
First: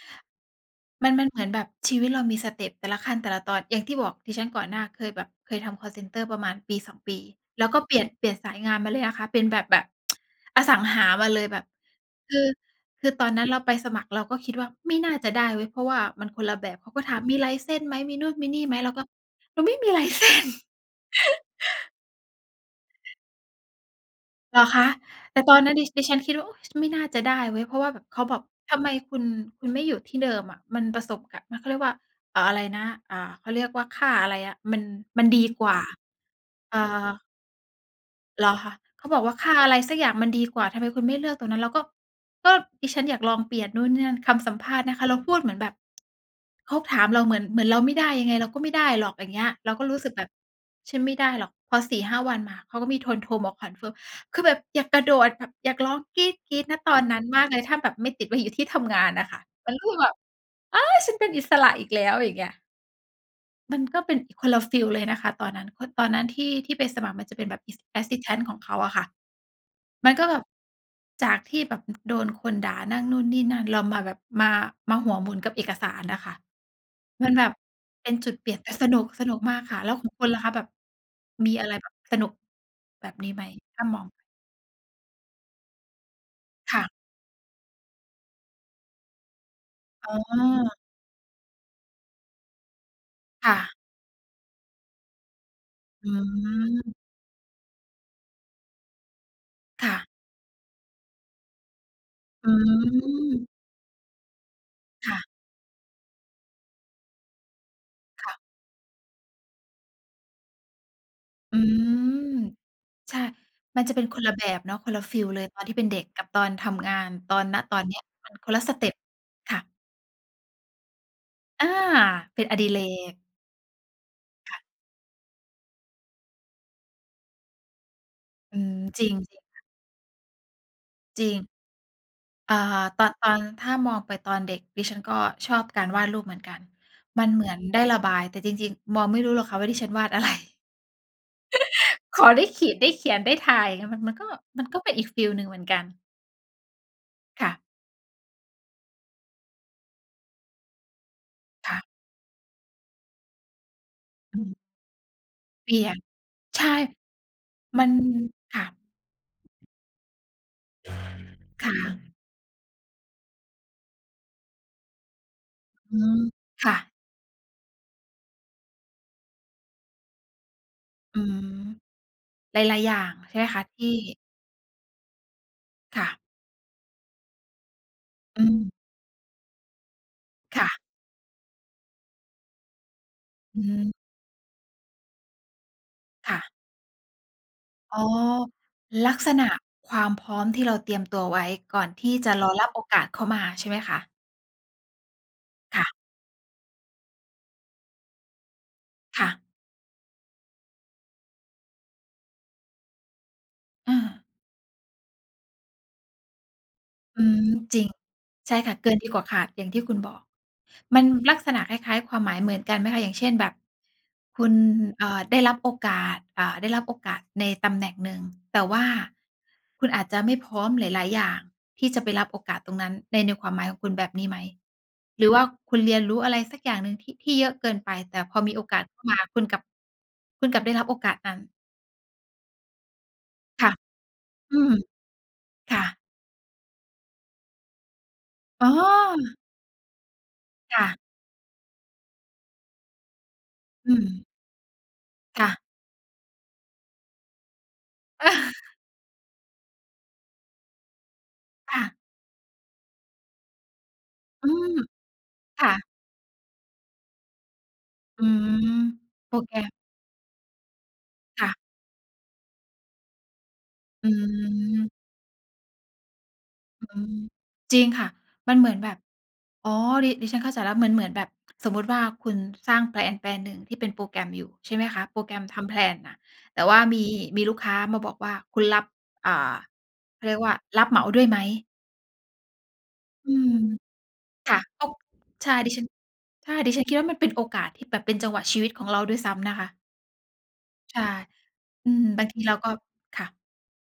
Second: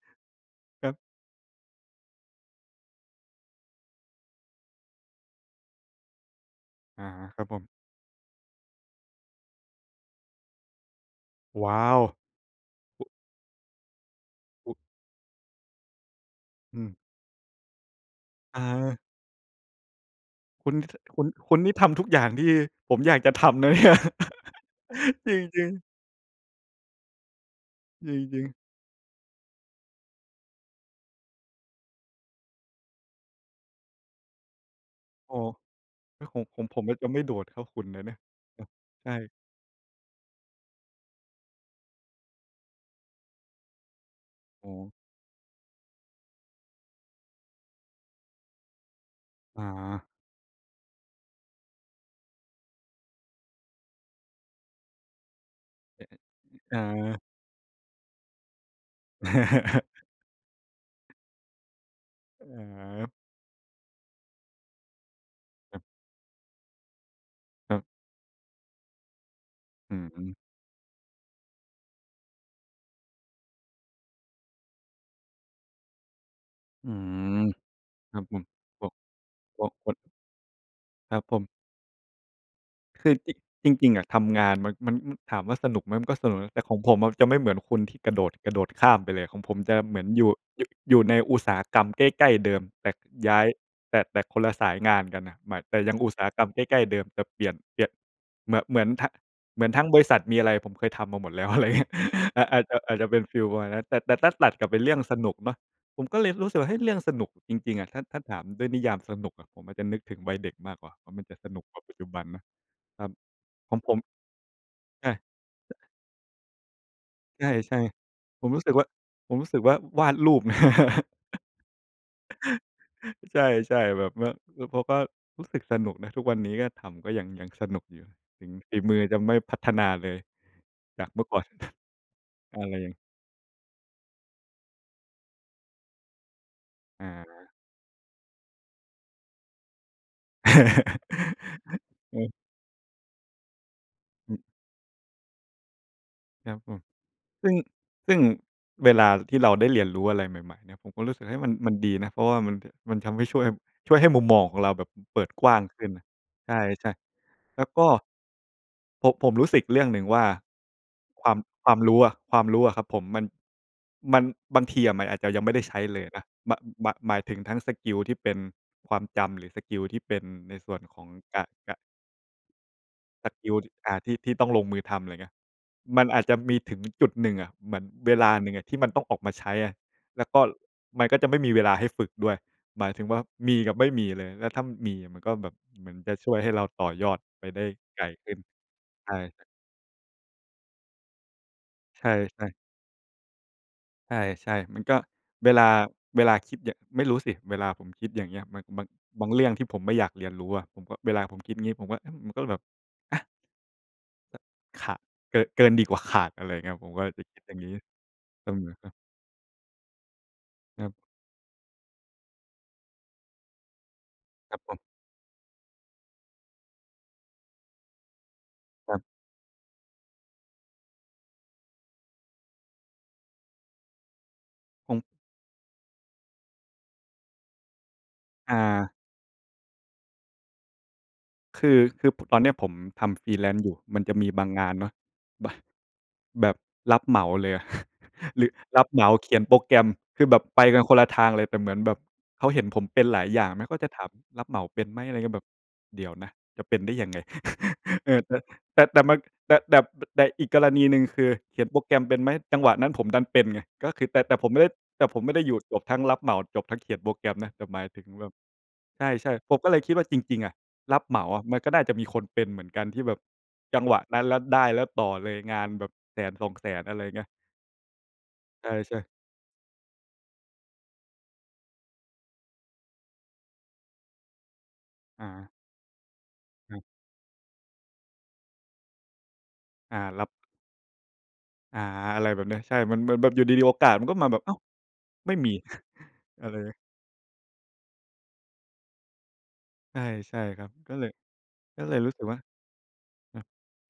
Speaker 2: ครับ
Speaker 1: มัน มันเหมือนแบบชีวิตเรามีสเต็ป แต่ละขั้นแต่ละตอน อย่างที่บอกดิฉันก่อนหน้าเคยแบบ เคยทำคอลเซ็นเตอร์ประมาณปี 2
Speaker 2: อา
Speaker 1: ปี
Speaker 2: ครับผ
Speaker 1: แล
Speaker 2: ม
Speaker 1: ้วก็เปลี่ยน เปลี่ยนสายงานมาเลยอะคะ เป็นแบบ แบบ [tsk] อสังหามาเลยแบบ
Speaker 2: ว้าว
Speaker 1: คือ
Speaker 2: อ
Speaker 1: ค
Speaker 2: ุ
Speaker 1: ือตอนนั้นเราไปสมัครเราก็คิดว่า
Speaker 2: อุ
Speaker 1: ไม่น่าจะได้เว้ย เพราะว่ามันคนละแบ
Speaker 2: อ
Speaker 1: บ เขา
Speaker 2: ืม
Speaker 1: ก็ถามมี license ไหม มีนู่นมีน
Speaker 2: เ
Speaker 1: ี่ไหม เรา
Speaker 2: ออ
Speaker 1: ก็ เราไม่มี license
Speaker 2: คุณ ท คุณ คุณนี่ท
Speaker 1: [laughs]
Speaker 2: ำทุกอย่างที่ผมอยากจะทำ นะเนี่ย
Speaker 1: เหรอคะ?
Speaker 2: จ
Speaker 1: แต่ตอน
Speaker 2: ริ
Speaker 1: น
Speaker 2: ง
Speaker 1: ั้นด
Speaker 2: ๆ
Speaker 1: ิ ดิฉันคิดว่า อุ๊ย ฉันไม่น่าจะได้เว้ย เพราะว่าแบบ
Speaker 2: จ
Speaker 1: เขาบ
Speaker 2: ร
Speaker 1: อ
Speaker 2: ิ
Speaker 1: ก
Speaker 2: ง ๆ
Speaker 1: ทำไมคุณ คุณไม่อยู่ที่เดิมอะ มันประสบกับ มัน เขาเรียกว่า เอ่อ อะไรนะ อ่า เขาเรียกว่าค่าอะไรอะ มัน มัน
Speaker 2: อ๋อ
Speaker 1: ดีกว่า
Speaker 2: แล้วของผม
Speaker 1: เอ่
Speaker 2: ผมจะไม่
Speaker 1: อ
Speaker 2: โดดเท่าคุณนะเนี่ย
Speaker 1: เหรอ
Speaker 2: ครั
Speaker 1: ค
Speaker 2: บ
Speaker 1: ะ? เข
Speaker 2: ใช
Speaker 1: า
Speaker 2: ่
Speaker 1: บอกว่าค่าอะไรสักอย่างมันดีกว่า ทำไมคุณไม่เลือกตรงนั้น เราก็ ก็ดิฉันอยากลองเปลี่ยนนู่นนี่นั่น คำสัมภ
Speaker 2: อ๋
Speaker 1: าษณ์น
Speaker 2: อ
Speaker 1: ะคะ เราพูดเหมือนแบบ เขาถามเราเหมือน เหมือนเราไม่ได้ ยังไงเราก็ไม่ได้หรอก อย่างเงี้ย
Speaker 2: อ
Speaker 1: เราก็รู้
Speaker 2: า
Speaker 1: สึกแบบฉันไม่ได้หรอก พอ 4-5 วันมา เขาก็มีทนโทร โทรมาคอนเฟิร์ม คือแบบอยากกระโดดแบบอยากร้องกรี๊
Speaker 2: [chuckles]
Speaker 1: ด ๆ ณ
Speaker 2: อ
Speaker 1: ตอนน
Speaker 2: า
Speaker 1: ั้นมากเลยถ้าแบบไม่ติดไว้อยู่ที่ทำงานน่ะค่ะ มันก็
Speaker 2: [laughs]
Speaker 1: แบบ เอ๊ย ฉันเป็นอิสระอีกแล้ว อะไรอย่าง
Speaker 2: เ
Speaker 1: เงี้ย
Speaker 2: ออ
Speaker 1: มันก็เป็นอีกคนละฟีลเลยนะคะตอนนั้น
Speaker 2: คร
Speaker 1: ก
Speaker 2: ับ
Speaker 1: ็ตอนนั้นที่ ที่ไปสมัครมันจะเป็นแบบ
Speaker 2: ครั
Speaker 1: ส
Speaker 2: บ
Speaker 1: Assistant ของเขาอะค่ะ
Speaker 2: อื
Speaker 1: มันก็
Speaker 2: ม
Speaker 1: แบบ จากที่แบบโดนคนด่านั่นนู่นนี่นั่น เรามาแบบ มา มาหัวหมุนกับเอกสารน่ะค่ะ
Speaker 2: อื
Speaker 1: มัน
Speaker 2: ม
Speaker 1: แบบเป็
Speaker 2: ค
Speaker 1: น
Speaker 2: รับ
Speaker 1: จุ
Speaker 2: ผ
Speaker 1: ด
Speaker 2: ม
Speaker 1: เปลี่ยน แต่
Speaker 2: พ
Speaker 1: ส
Speaker 2: วก
Speaker 1: นุก สนุกมา
Speaker 2: พ
Speaker 1: ก
Speaker 2: วก
Speaker 1: ค่ะ
Speaker 2: พ
Speaker 1: แล้
Speaker 2: วก
Speaker 1: วของคุณล่ะคะ แบบ
Speaker 2: ครับผม
Speaker 1: มีอะไรแบบสนุก
Speaker 2: ค
Speaker 1: แบ
Speaker 2: ือ
Speaker 1: บนี
Speaker 2: จ
Speaker 1: ้ไหม?
Speaker 2: จ
Speaker 1: ถ้
Speaker 2: ร
Speaker 1: า
Speaker 2: ิง
Speaker 1: ม
Speaker 2: ๆ อ
Speaker 1: อ
Speaker 2: ะ
Speaker 1: ง
Speaker 2: ทำงาน มัน มัน ถามว่าสนุกไหม มันก็สนุกนะ แต่ข
Speaker 1: ค
Speaker 2: อง
Speaker 1: ่ะ
Speaker 2: ผมอะจะไม่เหมือนคุณ ที่กระโดด กระโดดข้ามไปเลย ของผมจะเหมือ
Speaker 1: อ
Speaker 2: น
Speaker 1: ๋
Speaker 2: อยู่ ย
Speaker 1: อ
Speaker 2: อยู่ในอุตสาหกรรมใกล้ ๆ เดิม แต่ย้าย
Speaker 1: ค่ะ
Speaker 2: แต่ แต่คนละสายงานกันน่ะ หมาย แต่ยังอ
Speaker 1: อ
Speaker 2: ุต
Speaker 1: ื
Speaker 2: สาหกรรมใกล้ ๆ เ
Speaker 1: ม
Speaker 2: ดิม แต่เปลี่ยน เปลี่ยน เหมือน เหมือนทั้ง เหมือนทั้
Speaker 1: ค
Speaker 2: ง
Speaker 1: ่
Speaker 2: บร
Speaker 1: ะ
Speaker 2: ิษัทมีอะไร ผมเคยทำมาหมดแล้ว อะไรอย่างเงี้ย
Speaker 1: อื
Speaker 2: อาจ อาจ อาจจะเป็นฟี
Speaker 1: อ
Speaker 2: ลประมาณนั้น แต่ แต่ถ้าตัดกลับเป็นเรื่อง
Speaker 1: ค
Speaker 2: ส
Speaker 1: ่ะ
Speaker 2: นุกเนาะ ผมก็เลยรู้สึกว่า เฮ้ย เรื่องสนุกจริง ๆ อะ ถ้า ถ้า
Speaker 1: ค
Speaker 2: ถ
Speaker 1: ่ะ
Speaker 2: ามด้วยนิยามสนุกอะ ผมอะจะนึกถึงวัยเด็กมากกว่าว่า มันจะส
Speaker 1: อื
Speaker 2: นุกกว่าปัจจุบัน
Speaker 1: อ
Speaker 2: นะ ครับ
Speaker 1: ใช่
Speaker 2: ขอ
Speaker 1: ม
Speaker 2: ง
Speaker 1: ัน
Speaker 2: ผ
Speaker 1: จะ
Speaker 2: ม
Speaker 1: เป็นคนละแบบเนาะ คนละ
Speaker 2: ใช
Speaker 1: ฟีลเลยตอนที่
Speaker 2: ่
Speaker 1: เป็นเด็กกับตอนทำงาน ตอ
Speaker 2: ใช
Speaker 1: น ณ ตอ
Speaker 2: ่
Speaker 1: นเนี้ย มัน
Speaker 2: ๆ ผ
Speaker 1: ค
Speaker 2: ม
Speaker 1: น
Speaker 2: ร
Speaker 1: ล
Speaker 2: ู
Speaker 1: ะ
Speaker 2: ้ส
Speaker 1: ส
Speaker 2: ึก
Speaker 1: เ
Speaker 2: ว
Speaker 1: ต
Speaker 2: ่า
Speaker 1: ็ป
Speaker 2: ผมรู้
Speaker 1: ค
Speaker 2: ส
Speaker 1: ่
Speaker 2: ึก
Speaker 1: ะ
Speaker 2: ว่าวาดรูป [laughs]
Speaker 1: อา เป็นอดิเรก
Speaker 2: ใช่ ๆ แบบว่า
Speaker 1: ค่
Speaker 2: แล้
Speaker 1: ะ
Speaker 2: วเขาก็รู้สึกสนุกนะ ทุกวันนี้ก็ทำ ก็ยัง ยังสนุกอยู่ ถึง
Speaker 1: อื
Speaker 2: ฝ
Speaker 1: ม
Speaker 2: ีมือ
Speaker 1: จริง
Speaker 2: จะไ
Speaker 1: จ
Speaker 2: ม่
Speaker 1: ริง
Speaker 2: พ
Speaker 1: ค
Speaker 2: ั
Speaker 1: ่ะ
Speaker 2: ฒนาเลยจากเม
Speaker 1: จ
Speaker 2: ื่
Speaker 1: ร
Speaker 2: อ
Speaker 1: ิ
Speaker 2: ก
Speaker 1: ง
Speaker 2: ่อน
Speaker 1: อ่
Speaker 2: อ
Speaker 1: า
Speaker 2: ะไรอย่าง
Speaker 1: ตอน ตอนถ้ามองไปตอนเด็ก ดิฉันก็ชอบการวาดรูปเหมือนกัน
Speaker 2: อ
Speaker 1: มันเหม
Speaker 2: า
Speaker 1: ือนได้ระบาย แต่จริง ๆ มองไม่รู้หรอกค่ะ ว่าดิฉันวาด อะไร
Speaker 2: [laughs]
Speaker 1: [laughs]
Speaker 2: อ
Speaker 1: ขอ
Speaker 2: ือ
Speaker 1: ได้ขีด ได้เขียนได้ถ่าย มัน มันก็
Speaker 2: อืม
Speaker 1: มันก็เป็นอีกฟีลหนึ่งเหมือนกัน
Speaker 2: ครับผม
Speaker 1: ค
Speaker 2: ซ
Speaker 1: ่
Speaker 2: ึ่
Speaker 1: ะ
Speaker 2: ง ซึ่งเวลาที่เราได้เรียนรู้อะไรใหม่ ๆ เนี่ย ผมก็รู้สึก เฮ้ย มัน ม
Speaker 1: ค
Speaker 2: ัน
Speaker 1: ่ะ
Speaker 2: ดีนะ เพราะว่ามัน ป มันทำให้ช่วย ช่วยให้มุมม
Speaker 1: อ
Speaker 2: อ
Speaker 1: ื
Speaker 2: งข
Speaker 1: ม
Speaker 2: องเราแบบเปิดกว้าง
Speaker 1: เปลี
Speaker 2: ข
Speaker 1: ่
Speaker 2: ึ้
Speaker 1: ย
Speaker 2: น
Speaker 1: น
Speaker 2: ใ
Speaker 1: ใช่
Speaker 2: ช่ ๆ แล้วก
Speaker 1: มั
Speaker 2: ็
Speaker 1: น ค่ะ
Speaker 2: ผม- ผมรู้สึกอีกเรื่องหนึ่งว่า ความ
Speaker 1: ค
Speaker 2: คว
Speaker 1: ่ะ
Speaker 2: ามรู้อะ ความรู้อะครับผม มัน มัน บางทีอะมันอาจจะยังไม่ได้ใช้
Speaker 1: อื
Speaker 2: เลย
Speaker 1: ม
Speaker 2: นะ ม
Speaker 1: ค่ะ
Speaker 2: ม หมายถึงทั้งสกิลที่เป็นความจำ หรือสกิลที่เป็นในส่วนของ
Speaker 1: อืม
Speaker 2: ก ก
Speaker 1: หลาย ๆ อย่าง
Speaker 2: ส
Speaker 1: ใช่ไ
Speaker 2: ก
Speaker 1: หม
Speaker 2: ิล
Speaker 1: ค
Speaker 2: ด
Speaker 1: ะ? ที
Speaker 2: อ
Speaker 1: ่
Speaker 2: ่า ที่ ที่ต้องลงมือทำ ไรเงี้ย
Speaker 1: ค
Speaker 2: ม
Speaker 1: ่
Speaker 2: ัน
Speaker 1: ะ
Speaker 2: อาจจะมีถึงจุดหนึ่งอะ เหมือนเวลา
Speaker 1: อื
Speaker 2: หนึ่งอ
Speaker 1: ม
Speaker 2: ะที่มันต้องออกมาใช้อะ แล้วก็
Speaker 1: ค่ะ
Speaker 2: มันก็จะไม่มีเวลาให้ฝึกด้วย หมายถึงว่ามี
Speaker 1: อื
Speaker 2: กับไม่
Speaker 1: ม
Speaker 2: มีเลย แล้วถ้ามีมันก็แบบเหมือนจะช
Speaker 1: ค
Speaker 2: ่ว
Speaker 1: ่
Speaker 2: ย
Speaker 1: ะ
Speaker 2: ให้เราต่อยอดไปได้
Speaker 1: อ๋
Speaker 2: ไ
Speaker 1: อ
Speaker 2: กลขึ้น
Speaker 1: ล
Speaker 2: ใช
Speaker 1: ักษ
Speaker 2: ่
Speaker 1: ณะความพร้อมที่เราเตรียมตัวไว้ก่อน
Speaker 2: ใ
Speaker 1: ท
Speaker 2: ช
Speaker 1: ี่จะร
Speaker 2: ่
Speaker 1: อ
Speaker 2: ๆ
Speaker 1: รับโอกาสเข้ามาใช่ไหมคะ?
Speaker 2: ใช่ ๆ มันก็ เวลา
Speaker 1: ค่ะ
Speaker 2: เวลาคิดเนี่ย ไม่รู้สิ เวลาผมคิดอย่างเงี้ย มัน บาง
Speaker 1: ค
Speaker 2: บ
Speaker 1: ่
Speaker 2: างเร
Speaker 1: ะ
Speaker 2: ื่องที่ผมไม่อยากเรียนรู้อะ ผมก็ เวลาผมคิดงี้ผมก็ อืม มันก็เลยแบบ อะ
Speaker 1: เออ
Speaker 2: ห ข เกอ เกินดีกว่าขาด อะไรเงี้ย ผมก็จ
Speaker 1: อ
Speaker 2: ะ
Speaker 1: ื
Speaker 2: คิด
Speaker 1: ม
Speaker 2: อย่างนี้
Speaker 1: จริง
Speaker 2: แต่
Speaker 1: ใช่
Speaker 2: เหมื
Speaker 1: ค่
Speaker 2: อน
Speaker 1: ะ
Speaker 2: ก
Speaker 1: เ
Speaker 2: ั
Speaker 1: กิ
Speaker 2: บ
Speaker 1: นดีกว่าขาด อย่างที่คุณบอก
Speaker 2: ครับ
Speaker 1: มัน ลักษณะคล้าย ๆ ความหมายเหมือนกันไหมคะ? อย่างเช่นแบบ คุ
Speaker 2: ค
Speaker 1: ณ
Speaker 2: รับผม
Speaker 1: เอ่อ ได้รับโอกาส เอ่อ ได้รับโอกาสในตำแหน่งหนึ่ง แต่ว่า
Speaker 2: ครับ
Speaker 1: คุณอาจจะไม่พร้อมหลาย ๆ อย่าง ที่จะไปรับโอกาสตรงนั้นใน ในความหมายของคุณแบบนี้ไหม?
Speaker 2: ผม
Speaker 1: หรือว่าคุณเรียนรู้อะไรสักอย่างหนึ่งที่ ที่เยอะเกินไป แต่พอม
Speaker 2: อ
Speaker 1: ีโอกาส
Speaker 2: า
Speaker 1: เข้ามาคุณกลับ คุณกลับได้รับโอกาสนั้น
Speaker 2: คือ คือ ป ตอนเนี้ยผมทำ freelance
Speaker 1: ค
Speaker 2: อย
Speaker 1: ่ะ
Speaker 2: ู่ มันจะมีบาง
Speaker 1: อื
Speaker 2: งา
Speaker 1: ม
Speaker 2: นเนาะ บ
Speaker 1: ค่ะ
Speaker 2: แบบรับเหมาเลยอะ [laughs] รึ
Speaker 1: อ๋
Speaker 2: รับเหมาเข
Speaker 1: อ!
Speaker 2: ียนโปรแกรม คือแบบไป
Speaker 1: ค
Speaker 2: กัน
Speaker 1: ่ะ
Speaker 2: คนละทางเลย แต่เหมือนแบบเขาเห็นผมเป็นหลายอย่างมั้ง ก็จ
Speaker 1: อ
Speaker 2: ะ
Speaker 1: ื
Speaker 2: ถาม
Speaker 1: ม
Speaker 2: "รับเหมาเป็นไหม?" อะไรเงี้ย แบ
Speaker 1: ค่
Speaker 2: บ
Speaker 1: ะ
Speaker 2: เดี๋ยวนะ จะเป็นได้ยังไง? [laughs] เออ แต่
Speaker 1: [laughs]
Speaker 2: แต่ แต่มัน แต่ แต่ บ ด แต่ อีกกรณีหนึ่งคือ "เขียน
Speaker 1: ค
Speaker 2: โป
Speaker 1: ่
Speaker 2: รแก
Speaker 1: ะ
Speaker 2: รมเป็นไหม?" จังหวะนั้นผมดันเป็นไง ก็คือ แต่ แต่ผ
Speaker 1: อื
Speaker 2: มไม่ได้
Speaker 1: ม
Speaker 2: แต่ผมไม่ได้อยู่
Speaker 1: ค่
Speaker 2: จบ
Speaker 1: ะ
Speaker 2: ทั้งรับเหมา จบทั้งเขียนโปรแกรมนะ แต่หมายถึง
Speaker 1: อื
Speaker 2: แบบ
Speaker 1: ม
Speaker 2: ใช
Speaker 1: โป
Speaker 2: ่
Speaker 1: ร
Speaker 2: ๆ
Speaker 1: แ
Speaker 2: ผ
Speaker 1: กร
Speaker 2: มก็
Speaker 1: ม
Speaker 2: เลยคิดว่าจริง ๆ อะ รับเหมาอ
Speaker 1: ค
Speaker 2: ะ
Speaker 1: ่ะ
Speaker 2: มันก็น่าจะมีคนเป็นเหมือนกัน ที่แบบจังหวะ
Speaker 1: อ
Speaker 2: นั้นแล้ว ได้แล้
Speaker 1: ืม
Speaker 2: วต่อเลย งานแบบ 100,000-200,000
Speaker 1: อื
Speaker 2: อะไร
Speaker 1: ม
Speaker 2: เงี้ย
Speaker 1: จริงค่ะ มันเห
Speaker 2: ใ
Speaker 1: มือนแบ
Speaker 2: ช
Speaker 1: บ
Speaker 2: ่ ๆ
Speaker 1: อ๋อ ดิ ดิฉันเข้าใจแล้ว เหมือน เหมือนแบบสมมุติว่า คุณสร้างแพลนแปลนหนึ่งที่เป็นโปรแกรมอยู่ ใช่ไหมคะ โปร
Speaker 2: อ
Speaker 1: แกรม
Speaker 2: า
Speaker 1: ทำแพลนน่ะ แต่ว
Speaker 2: ค
Speaker 1: ่
Speaker 2: รั
Speaker 1: า
Speaker 2: บ
Speaker 1: มี มีลูกค้ามาบอกว่า คุณรับ อ่า
Speaker 2: อา
Speaker 1: เข
Speaker 2: ร
Speaker 1: า
Speaker 2: ับ
Speaker 1: เรียกว่า รับเหมาด้วยไหม?
Speaker 2: อา อะไรแบบเนี้ย ใช่ มันแบบ แบ
Speaker 1: อื
Speaker 2: บอยู่
Speaker 1: ม
Speaker 2: ดี ๆ โอกาสมันก็มาแบบ อ้
Speaker 1: ค
Speaker 2: า
Speaker 1: ่
Speaker 2: ว?
Speaker 1: ะ ก็
Speaker 2: ไม่
Speaker 1: ใ
Speaker 2: ม
Speaker 1: ช
Speaker 2: ี
Speaker 1: ่ ดิฉั
Speaker 2: [chuckles]
Speaker 1: น
Speaker 2: อ
Speaker 1: ใ
Speaker 2: ะ
Speaker 1: ช
Speaker 2: ไ
Speaker 1: ่
Speaker 2: ร
Speaker 1: ด
Speaker 2: น
Speaker 1: ิ
Speaker 2: ะ?
Speaker 1: ฉันคิดว่า มันเป็นโอกาสที่แบบเป็นจังหวะชีวิตของเราด้วยซ้ำนะคะ
Speaker 2: ใช่ ใช่ครับ ก็
Speaker 1: ใช
Speaker 2: เ
Speaker 1: ่
Speaker 2: ลย ก็
Speaker 1: อื
Speaker 2: เลย
Speaker 1: ม
Speaker 2: รู้ส
Speaker 1: บ
Speaker 2: ึ
Speaker 1: า
Speaker 2: ก
Speaker 1: งท
Speaker 2: ว่
Speaker 1: ี
Speaker 2: า
Speaker 1: เราก็ ค่ะ
Speaker 2: อา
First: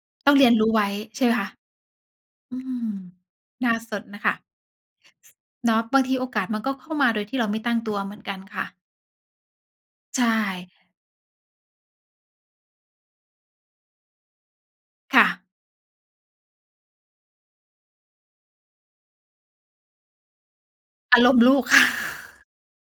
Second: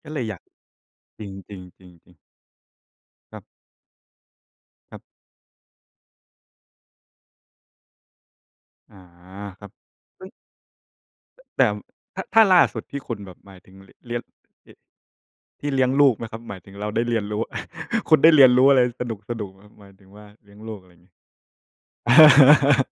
Speaker 2: ก็เลย
Speaker 1: ต้
Speaker 2: อ
Speaker 1: อ
Speaker 2: ย
Speaker 1: ง
Speaker 2: าก
Speaker 1: เรียนรู้ไว้ ใช
Speaker 2: จ
Speaker 1: ่
Speaker 2: ร
Speaker 1: ไ
Speaker 2: ิ
Speaker 1: หมคะ
Speaker 2: ง ๆ ๆ ๆ
Speaker 1: อืม
Speaker 2: ครับ
Speaker 1: น่าสนน่ะค่ะ
Speaker 2: ครับ
Speaker 1: เนาะ บางทีโอกาสมันก็เข้ามาโดยที่เราไม่ตั้งตัวเหมือนกันค่ะ
Speaker 2: อา ครับ
Speaker 1: ใ
Speaker 2: เ
Speaker 1: ช
Speaker 2: อ๊ย!
Speaker 1: ่
Speaker 2: แต่ ถ ถ้าล่าสุดที่คุณแบบหมายถึง ล เลี้ยง เหะ
Speaker 1: ค่ะ
Speaker 2: ที่เลี้ยงลูกไหมครับ? หมายถึงเราได้เรียนรู้ [laughs] คุณได้เรียนรู้อะไรสนุก ๆ ไหมครับ? หมายถึงว่าเลี้ยงลูก อะไรงี้
Speaker 1: อารมณ์ลูก [laughs] ค่ะ
Speaker 2: [laughs]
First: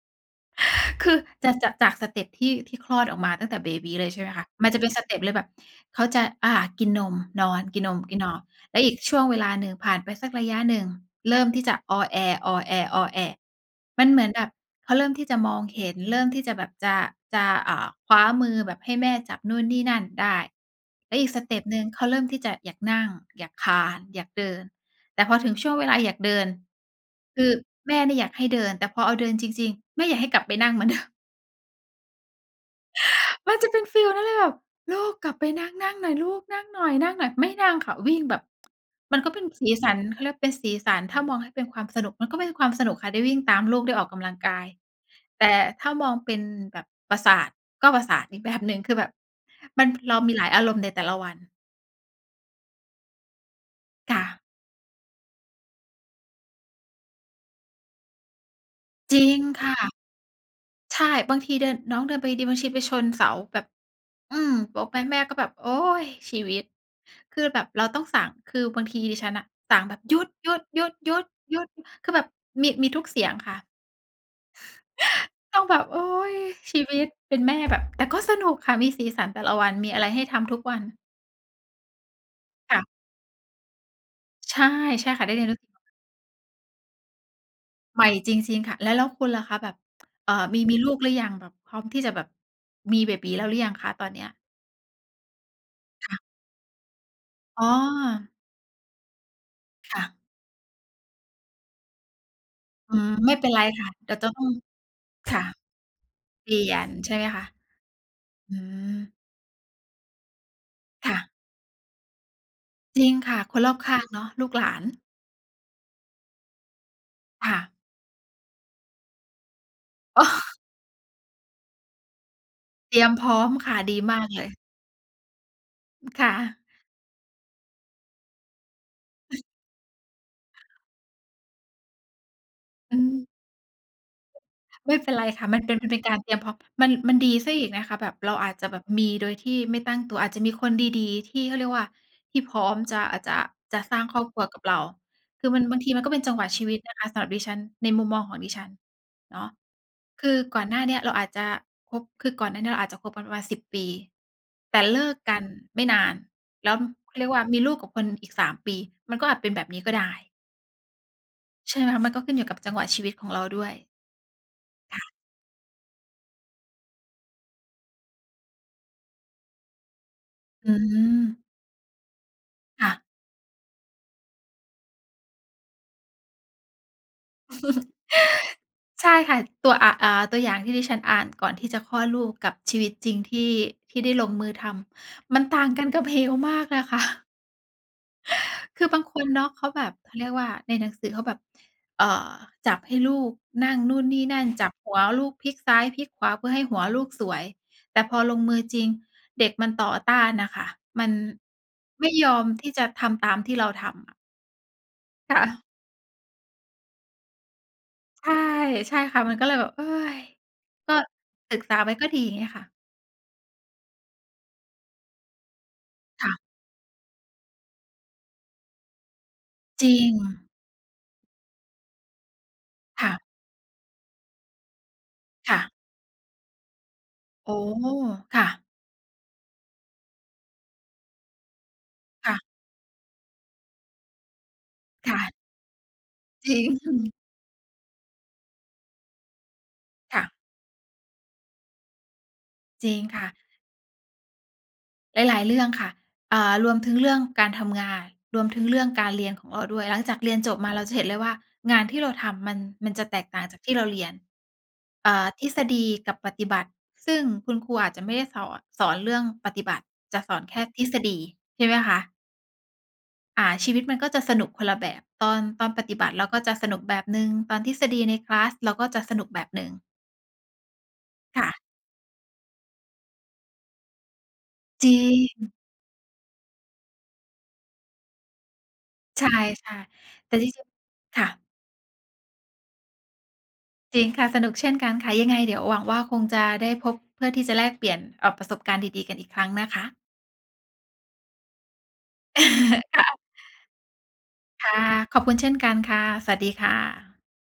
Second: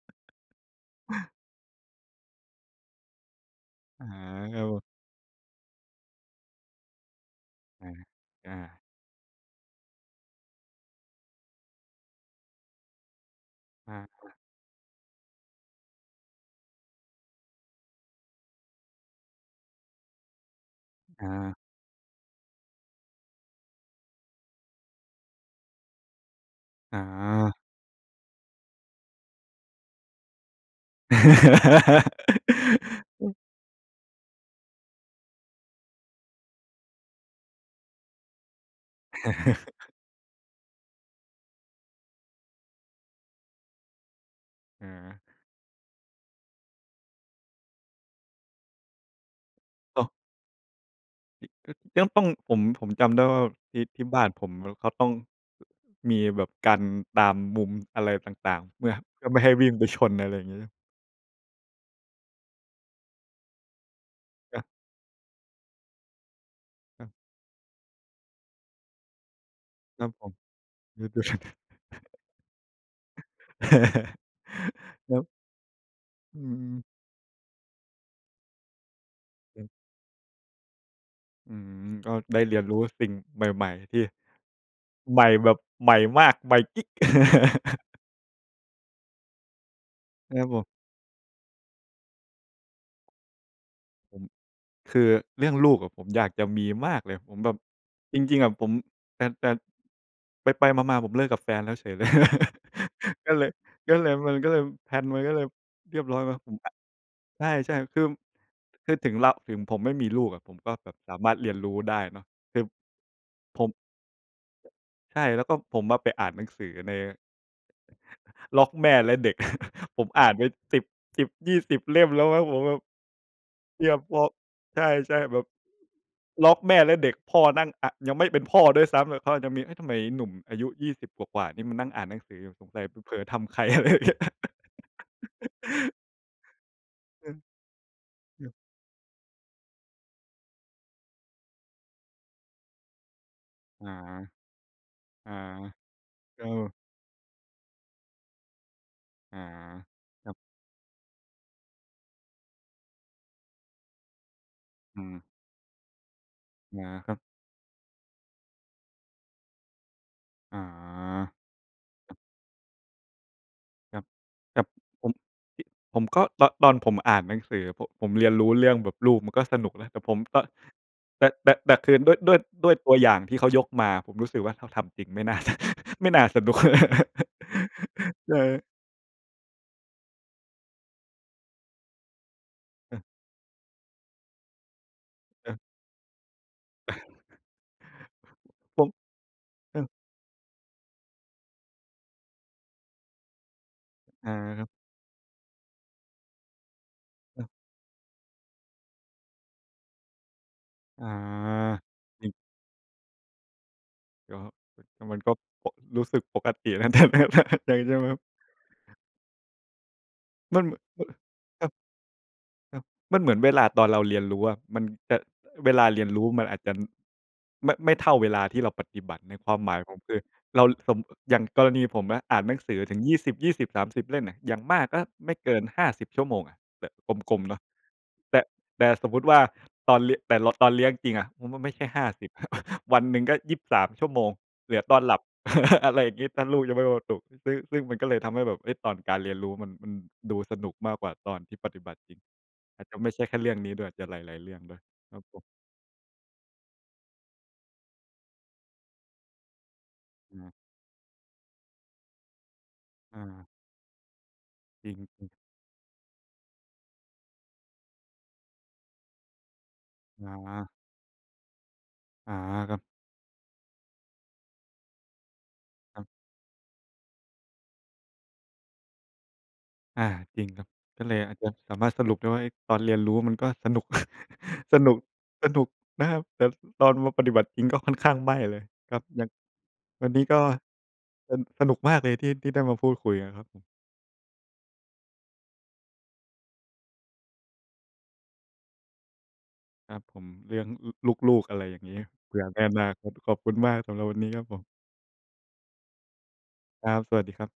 Speaker 1: คือจะ จะ จากสเต็ปที่ ที่คลอดออกมาตั้งแต่เบบี
Speaker 2: อ
Speaker 1: เ
Speaker 2: า
Speaker 1: ลย ใช่ไหมคะ
Speaker 2: เข
Speaker 1: มันจะ
Speaker 2: า
Speaker 1: เป็นสเต็ปเลยแบบ เขาจะ อ่า กินนม นอน กินนม กินนอน
Speaker 2: อา
Speaker 1: แล้
Speaker 2: ๆ
Speaker 1: วอีกช่วงเวลาหนึ่ง ผ่านไปสักระยะหนึ่ง เริ่มที่จะอ้อแอ้ ๆ
Speaker 2: อ
Speaker 1: ๆ
Speaker 2: า
Speaker 1: มันเหมือนแบบเขาเริ่มที่จะมองเห็น เริ่มที่จะแบบจะ จะ อ่า คว้ามือ แบบให้แม่จับนู่นนี่นั่นได้ แล้ว
Speaker 2: อ
Speaker 1: อีกสเ
Speaker 2: า
Speaker 1: ต็ปหนึ่ง เขาเริ่มที่จะอยากนั่ง อยากคลาน อยากเดิน แต่พอถึงช่วงเวลาอยากเดิน คื
Speaker 2: อา
Speaker 1: อแม่เนี่ยอยากให้เดิน แต่พอเอาเดินจริง ๆ แม่อยากให้กลับไปนั่งเหมือน เดิม
Speaker 2: [laughs]
Speaker 1: มันจะเป็นฟีลนั้นเลยแบบ ลูกกลับไปนั่ง นั่งหน่อยลูก นั่งหน่อย ๆ ไม่นั่งค่ะ วิ่งแบบ มันก็เป็นสีส
Speaker 2: [laughs]
Speaker 1: ัน เขาเรียกว่า เป็นสีสัน ถ้ามองให้เป็นความสนุก มันก็เป็นความสนุกค่ะ ได้วิ่งตามลูก ได้ออกกำลังกาย
Speaker 2: เออ
Speaker 1: แต่ถ้ามองเป็นแบบประสาท ก็ประสาทอีก แบบ หนึ่ง คือแบบมัน
Speaker 2: โตะ
Speaker 1: เรามีหลายอารมณ์ในแต่ละวัน
Speaker 2: ย อ เรื่องป้อง ผม ผมจำได้ว่า ที่ ที่
Speaker 1: ค
Speaker 2: บ
Speaker 1: ่
Speaker 2: ้าน
Speaker 1: ะ
Speaker 2: ผมแล้วก็ต้อง มีแบบกันตามมุมอะไรต่าง ๆ เมื่อ
Speaker 1: จ
Speaker 2: เ
Speaker 1: ร
Speaker 2: พ
Speaker 1: ิ
Speaker 2: ื่อไม่
Speaker 1: ง
Speaker 2: ให้ว
Speaker 1: ค
Speaker 2: ิ่
Speaker 1: ่
Speaker 2: ง
Speaker 1: ะ
Speaker 2: ไปชน อะไรอย่างงี้
Speaker 1: ใช่ บางทีเดิน น้องเดินไปดี ๆ บางที ไปชนเสาแบบ อืม
Speaker 2: กะ
Speaker 1: โป๊กไป แม่ก็แบบ โอ๊ย! ชีวิต
Speaker 2: อา
Speaker 1: คือแบบเราต้องสั่ง คือบางทีดิฉันน่ะ สั่งแบบ
Speaker 2: ครั
Speaker 1: "ห
Speaker 2: บ
Speaker 1: ยุ
Speaker 2: ผม
Speaker 1: ด
Speaker 2: [laughs] เดี๋ย
Speaker 1: ๆ ๆ
Speaker 2: ว ๆ
Speaker 1: ๆ ๆ คือแบบมี มีทุกเสียงค่ะ
Speaker 2: [laughs] แล้ว
Speaker 1: [gasps] ต้องแบบ โอ๊ย
Speaker 2: อื
Speaker 1: ชี
Speaker 2: ม
Speaker 1: วิต! เป็นแม่ แบบ แต่ก็สนุกค่ะ มีสีสันแต่ละ
Speaker 2: อ
Speaker 1: ว
Speaker 2: ือ
Speaker 1: ัน มีอะไรให้ทำทุกวัน
Speaker 2: อืม ก็ได้เรียน
Speaker 1: ค
Speaker 2: รู
Speaker 1: ่
Speaker 2: ้
Speaker 1: ะ
Speaker 2: สิ่งใหม่ ๆ ที่
Speaker 1: ใช่ ใช่
Speaker 2: ให
Speaker 1: ค
Speaker 2: ม
Speaker 1: ่ะ
Speaker 2: ่
Speaker 1: ได้เรีย
Speaker 2: แบ
Speaker 1: น ร
Speaker 2: บ ใหม่มาก ใหม่กิ๊ก [laughs]
Speaker 1: ใหม่จริง ๆ ค่ะ แล้ว แล้วคุณล่ะคะ แบบ เอ่
Speaker 2: คร
Speaker 1: อ
Speaker 2: ับ
Speaker 1: ม
Speaker 2: ผ
Speaker 1: ี
Speaker 2: ม
Speaker 1: มีลูกหรือยังแบบ พร้อมที่จะแบบมีเบบี๋แล้วหรือยังคะตอน
Speaker 2: ผ
Speaker 1: เนี
Speaker 2: ม
Speaker 1: ้ย?
Speaker 2: คือเรื่องลูกอะ ผม
Speaker 1: ค่
Speaker 2: อ
Speaker 1: ะ
Speaker 2: ยากจะมีมากเลย ผมแบบ
Speaker 1: อ๋อ
Speaker 2: จริง ๆ อะผม แต่ แต่
Speaker 1: ค่ะ
Speaker 2: ไป ๆ มา ๆ ผมเลิกกับแฟนแล้วเฉยเลย
Speaker 1: อืม
Speaker 2: [laughs]
Speaker 1: ไ
Speaker 2: ก
Speaker 1: ม
Speaker 2: ็
Speaker 1: ่
Speaker 2: เ
Speaker 1: เ
Speaker 2: ล
Speaker 1: ป็
Speaker 2: ย
Speaker 1: นไรค่ะ
Speaker 2: ก็เ
Speaker 1: เ
Speaker 2: ล
Speaker 1: ดี
Speaker 2: ย
Speaker 1: ๋ยวจะ
Speaker 2: มัน
Speaker 1: ต้อ
Speaker 2: ก
Speaker 1: ง
Speaker 2: ็เลย แพลนมัน
Speaker 1: ค
Speaker 2: ก็เ
Speaker 1: ่
Speaker 2: ล
Speaker 1: ะ
Speaker 2: ยเรียบร้อยเนาะ
Speaker 1: เป
Speaker 2: ผ
Speaker 1: ล
Speaker 2: ม
Speaker 1: ี่
Speaker 2: อ
Speaker 1: ยนใช่ไหมค
Speaker 2: ใ
Speaker 1: ะ?
Speaker 2: ช่ ๆ คือ
Speaker 1: อื
Speaker 2: คือถึ
Speaker 1: ม
Speaker 2: งเรา ถึงผมไม่มีลูกอะ ผมก็แบบ
Speaker 1: ค
Speaker 2: ส
Speaker 1: ่
Speaker 2: า
Speaker 1: ะ
Speaker 2: มารถเรียนรู้ได้เนาะ คือ
Speaker 1: จริงค่ะ ค
Speaker 2: ผ
Speaker 1: นร
Speaker 2: ม
Speaker 1: อบข้างเนาะ ลูกหลาน
Speaker 2: ใช่ แล้วก็ผมอะไปอ่านหนังสือใน
Speaker 1: ค่ะ
Speaker 2: บล็อกแม่และเด็ก [laughs] ผม
Speaker 1: อ
Speaker 2: อ
Speaker 1: ้
Speaker 2: ่านไป
Speaker 1: อ
Speaker 2: 10, 10, 20 เล่ม แล้วแม่งผมแบบ
Speaker 1: เตรียมพร้อมค่ะ ดีมาก
Speaker 2: [unintelligible]
Speaker 1: เลย
Speaker 2: ใช่ ๆ แบบ
Speaker 1: อืม ค่
Speaker 2: บล็
Speaker 1: ะ
Speaker 2: อกแม่และเด็กพ่อนั่ง อะ ยังไม่เป็นพ่อด้วยซ้ำอะ เขาอาจจะมี "เอ๊ะ ทำไมหนุ่มอายุ 20 กว่า ๆ นี่มันนั่งอ่านหนังสือสงสัยไ
Speaker 1: อ
Speaker 2: ป
Speaker 1: ื
Speaker 2: เผล
Speaker 1: ม
Speaker 2: อทำใคร" อะไรอย่างเงี้ย
Speaker 1: ไม่เป็นไรค่ะ มันเป็น มัน
Speaker 2: [laughs]
Speaker 1: เป็นการเตรียมพร้อม มัน มัน
Speaker 2: อ
Speaker 1: ดี
Speaker 2: ือ
Speaker 1: เสียอีกนะคะ แบบเรา
Speaker 2: อื
Speaker 1: อ
Speaker 2: อ
Speaker 1: าจจะแบบมีโดยที่ไม่ตั้งตัว อาจจะมีคนดี ๆ ที่เขาเรียกว่า ที่พร้อมจะ อาจจะ จะ
Speaker 2: อา
Speaker 1: สร้างครอบครัวกับเรา
Speaker 2: อา
Speaker 1: คือมัน บางทีมันก็เป็นจัง
Speaker 2: เ
Speaker 1: ห
Speaker 2: อ
Speaker 1: วะ
Speaker 2: อ
Speaker 1: ชีวิตนะคะสำหรับดิฉัน ในมุมมองของดิฉันเ
Speaker 2: อา
Speaker 1: นาะ ค
Speaker 2: ครั
Speaker 1: ื
Speaker 2: บ
Speaker 1: อก่อนหน้าเนี้ยเราอาจจะคบ คือก่อนหน้านี้เราอาจจะคบกันประมาณ 10 ปี แต่เ
Speaker 2: อ
Speaker 1: ล
Speaker 2: ื
Speaker 1: ิก
Speaker 2: ม
Speaker 1: กันไม่นาน แล้ว
Speaker 2: อา ค
Speaker 1: เ
Speaker 2: ร
Speaker 1: ข
Speaker 2: ับ
Speaker 1: าเรียกว่า มีลูกกับคนอีก 3 ปี มันก็อาจเป็นแบบนี้ก็ได้
Speaker 2: อ๋อ
Speaker 1: ใช่ไหมคะ? มันก็ขึ้นอยู่กับจังหวะชีวิตของเราด้วย
Speaker 2: แต่ แต่
Speaker 1: ค่
Speaker 2: ผม
Speaker 1: ะ
Speaker 2: ที่ ผมก็ตอน ตอนผมอ่านหนังสือ ผม ผมเรียนรู้เรื่องแบบลูกมันก็สนุกแล้ว แต่ผมก็
Speaker 1: อื
Speaker 2: แต่
Speaker 1: ม
Speaker 2: แต่ แต่ แต่คือด้วย ด้วย ด้วย
Speaker 1: ค
Speaker 2: ต
Speaker 1: ่
Speaker 2: ัว
Speaker 1: ะ
Speaker 2: อย่างที่เขายกมา ผมรู้สึกว่า ถ้าทำจริง ไม่น่าจะ ไม่น่าสนุก
Speaker 1: [laughs] ใช่ค่ะ ตัว อ อ่า ตัวอย่างที่ดิฉันอ่านก่อนที่จะคลอดลูกกับชีวิต
Speaker 2: เออ
Speaker 1: จริงที่ ที่ได้ลงมือทำ มัน
Speaker 2: เออ
Speaker 1: ต่างกันกับเหวมากนะ คะ
Speaker 2: [chuckles]
Speaker 1: [inhales]
Speaker 2: ผ
Speaker 1: คือ
Speaker 2: ม
Speaker 1: บางคนเนาะเขา
Speaker 2: อื
Speaker 1: แบ
Speaker 2: ม
Speaker 1: บ เขาเรียกว่า ในหนังสือเขาแบบ เอ่อ จับให้ลูกนั่งนู่น นี่
Speaker 2: อา
Speaker 1: นั่น
Speaker 2: คร
Speaker 1: จ
Speaker 2: ั
Speaker 1: ั
Speaker 2: บ
Speaker 1: บหัวลูกพลิกซ้าย พลิกขวาเพื่อให้หัวลูกสว
Speaker 2: เอ
Speaker 1: ย
Speaker 2: อ
Speaker 1: แต่พอลงมือจริง เด็กมันต่อต้านน่ะค่ะ
Speaker 2: อ
Speaker 1: ม
Speaker 2: า
Speaker 1: ันไม่
Speaker 2: จร
Speaker 1: ย
Speaker 2: ิง
Speaker 1: อมที่จะทำตามที่เราทำอะ
Speaker 2: ก็ ก็มันก็
Speaker 1: ค่ะ
Speaker 2: ปก รู้สึกปกตินะ แต่ แต่ แต่ ใช่ไหมครับ?
Speaker 1: ใช่ ใช่ค่ะ มันก็เลยแบบ
Speaker 2: มัน
Speaker 1: [sighs] ก็
Speaker 2: ห
Speaker 1: ศึ
Speaker 2: ค
Speaker 1: ก
Speaker 2: รับ
Speaker 1: ษาไว้ก็ดี เงี้ยค่ะ
Speaker 2: ครับ มันเหมือนเวลาตอนเราเรียนรู้อะ มันจะ เวลาเรียนรู
Speaker 1: ค
Speaker 2: ้
Speaker 1: ่ะ
Speaker 2: มันอาจจะไม่ ไม่เท่าเวลาที่เราปฏิบัติ ในความหมาย
Speaker 1: จร
Speaker 2: ผ
Speaker 1: ิ
Speaker 2: มคือ
Speaker 1: ง
Speaker 2: เรา สม อย่างกรณีผมนะ อ่านหนังสือถึง
Speaker 1: ค
Speaker 2: ย
Speaker 1: ่
Speaker 2: ี่
Speaker 1: ะ
Speaker 2: สิบยี่สิบสามสิบ เล่มอะ อย่างมากก็ไม่เก
Speaker 1: ค่
Speaker 2: ิน
Speaker 1: ะ
Speaker 2: 50 ชั่วโมงอะ แบบกลม
Speaker 1: โ
Speaker 2: ๆ
Speaker 1: อ
Speaker 2: เ
Speaker 1: ้
Speaker 2: นาะ แต
Speaker 1: ค
Speaker 2: ่
Speaker 1: ่ะ
Speaker 2: แต่สมมุติว่า ตอนลิ แต่ละ ตอนเลี้ยงจริงอะ ผมว่าไม่ใช่ ห้าสิ
Speaker 1: ค
Speaker 2: บ
Speaker 1: ่ะ
Speaker 2: [chuckles] วันหนึ่งก็ 23 ชั่วโมง เหลือตอน
Speaker 1: ค
Speaker 2: หล
Speaker 1: ่
Speaker 2: ับ
Speaker 1: ะ
Speaker 2: [laughs] อะไรอย่างงี้ ถ้า
Speaker 1: จร
Speaker 2: ลู
Speaker 1: ิ
Speaker 2: กยังไม่โอต
Speaker 1: ง
Speaker 2: ุ ซึ่ง ซึ่งมันก็เลยทำให้แบบ เฮ่ย ตอนการเรียนรู้มัน มัน
Speaker 1: ค่ะ
Speaker 2: ดูสนุกมากกว่าตอนที่ปฏิบัติจริง อาจ
Speaker 1: จ
Speaker 2: จ
Speaker 1: ริ
Speaker 2: ะ
Speaker 1: ง
Speaker 2: ไม่ใช
Speaker 1: ค
Speaker 2: ่
Speaker 1: ่
Speaker 2: แค
Speaker 1: ะ
Speaker 2: ่เรื่องนี้ด้วย อาจจะหลาย ๆ เรื่องด้วย คร
Speaker 1: ห
Speaker 2: ับผ
Speaker 1: ลา
Speaker 2: ม
Speaker 1: ย ๆ เรื่องค่ะ อ่า รวมถึงเรื่องการทำงาน รวมถึงเรื่องการเรียนของเราด้วย หลังจากเรี
Speaker 2: อ
Speaker 1: ยน
Speaker 2: ื
Speaker 1: จ
Speaker 2: ม
Speaker 1: บมาเราจะเห็นเลยว่า งานที่เราทำมัน มันจะแ
Speaker 2: อ
Speaker 1: ตกต่า
Speaker 2: า
Speaker 1: งจากที่เราเรียน
Speaker 2: จร
Speaker 1: เอ่อ
Speaker 2: ิง ๆ
Speaker 1: ทฤษฎีกับปฏิบัติซึ่งคุณครูอาจจะไม่ได้สอน สอนเรื่องปฏิบัติ จะ
Speaker 2: อ
Speaker 1: ส
Speaker 2: ๋
Speaker 1: อนแค่
Speaker 2: อ
Speaker 1: ทฤษฎี ใช่ไหมคะ?
Speaker 2: อา ครับ
Speaker 1: อ่า ชีวิตมันก็จะสนุกคนละแบบ ตอน ตอนปฏิ
Speaker 2: ครั
Speaker 1: บ
Speaker 2: บ
Speaker 1: ัติเราก็จะสนุกแบบหนึ่ง ตอนทฤษฎีในคลาสเราก็จะสนุกแบบหนึ่ง
Speaker 2: อา จริงครับ ก็เลยอาจ
Speaker 1: ค
Speaker 2: จ
Speaker 1: ่
Speaker 2: ะ
Speaker 1: ะ
Speaker 2: สามารถสรุปได้ว่า เฮ่ย ตอนเรียนรู้มันก็สนุก [laughs] ส
Speaker 1: จ
Speaker 2: นุ
Speaker 1: ริ
Speaker 2: ก ส
Speaker 1: ง
Speaker 2: นุกนะครับ แต่ตอนมาปฏิบัติจริง ก็ค่อนข้างไม่เลย ก็
Speaker 1: ใ
Speaker 2: ย
Speaker 1: ช
Speaker 2: ัง
Speaker 1: ่
Speaker 2: วันนี้
Speaker 1: ๆ แต
Speaker 2: ก
Speaker 1: ่
Speaker 2: ็
Speaker 1: จริง ๆ ค่
Speaker 2: ส
Speaker 1: ะ
Speaker 2: สนุกมากเลยที่ ที่ได้มาพูดคุยกันครับผม
Speaker 1: จริงค่ะ สนุกเช่นกันค่ะ ยังไงเดี๋ยวหวังว่า คงจะได้พบเพื่อที่จะแลกเปลี่ยน เอ่อ ประสบการณ์ดี ๆ กันอีกครั้งนะค
Speaker 2: ค
Speaker 1: ะ
Speaker 2: รับผม เรื่อง ล ลูก ๆ อะไรอย่างนี้ เผื่อในอนา
Speaker 1: [laughs] ค
Speaker 2: ค
Speaker 1: ่
Speaker 2: ต
Speaker 1: ะ
Speaker 2: ขอบคุณมากสำหรับวันนี้ครับผม
Speaker 1: ค่ะ ขอบคุณเช่นกันค่ะ สวัสดีค่
Speaker 2: ครับ ส
Speaker 1: ะ
Speaker 2: วัสดีครับ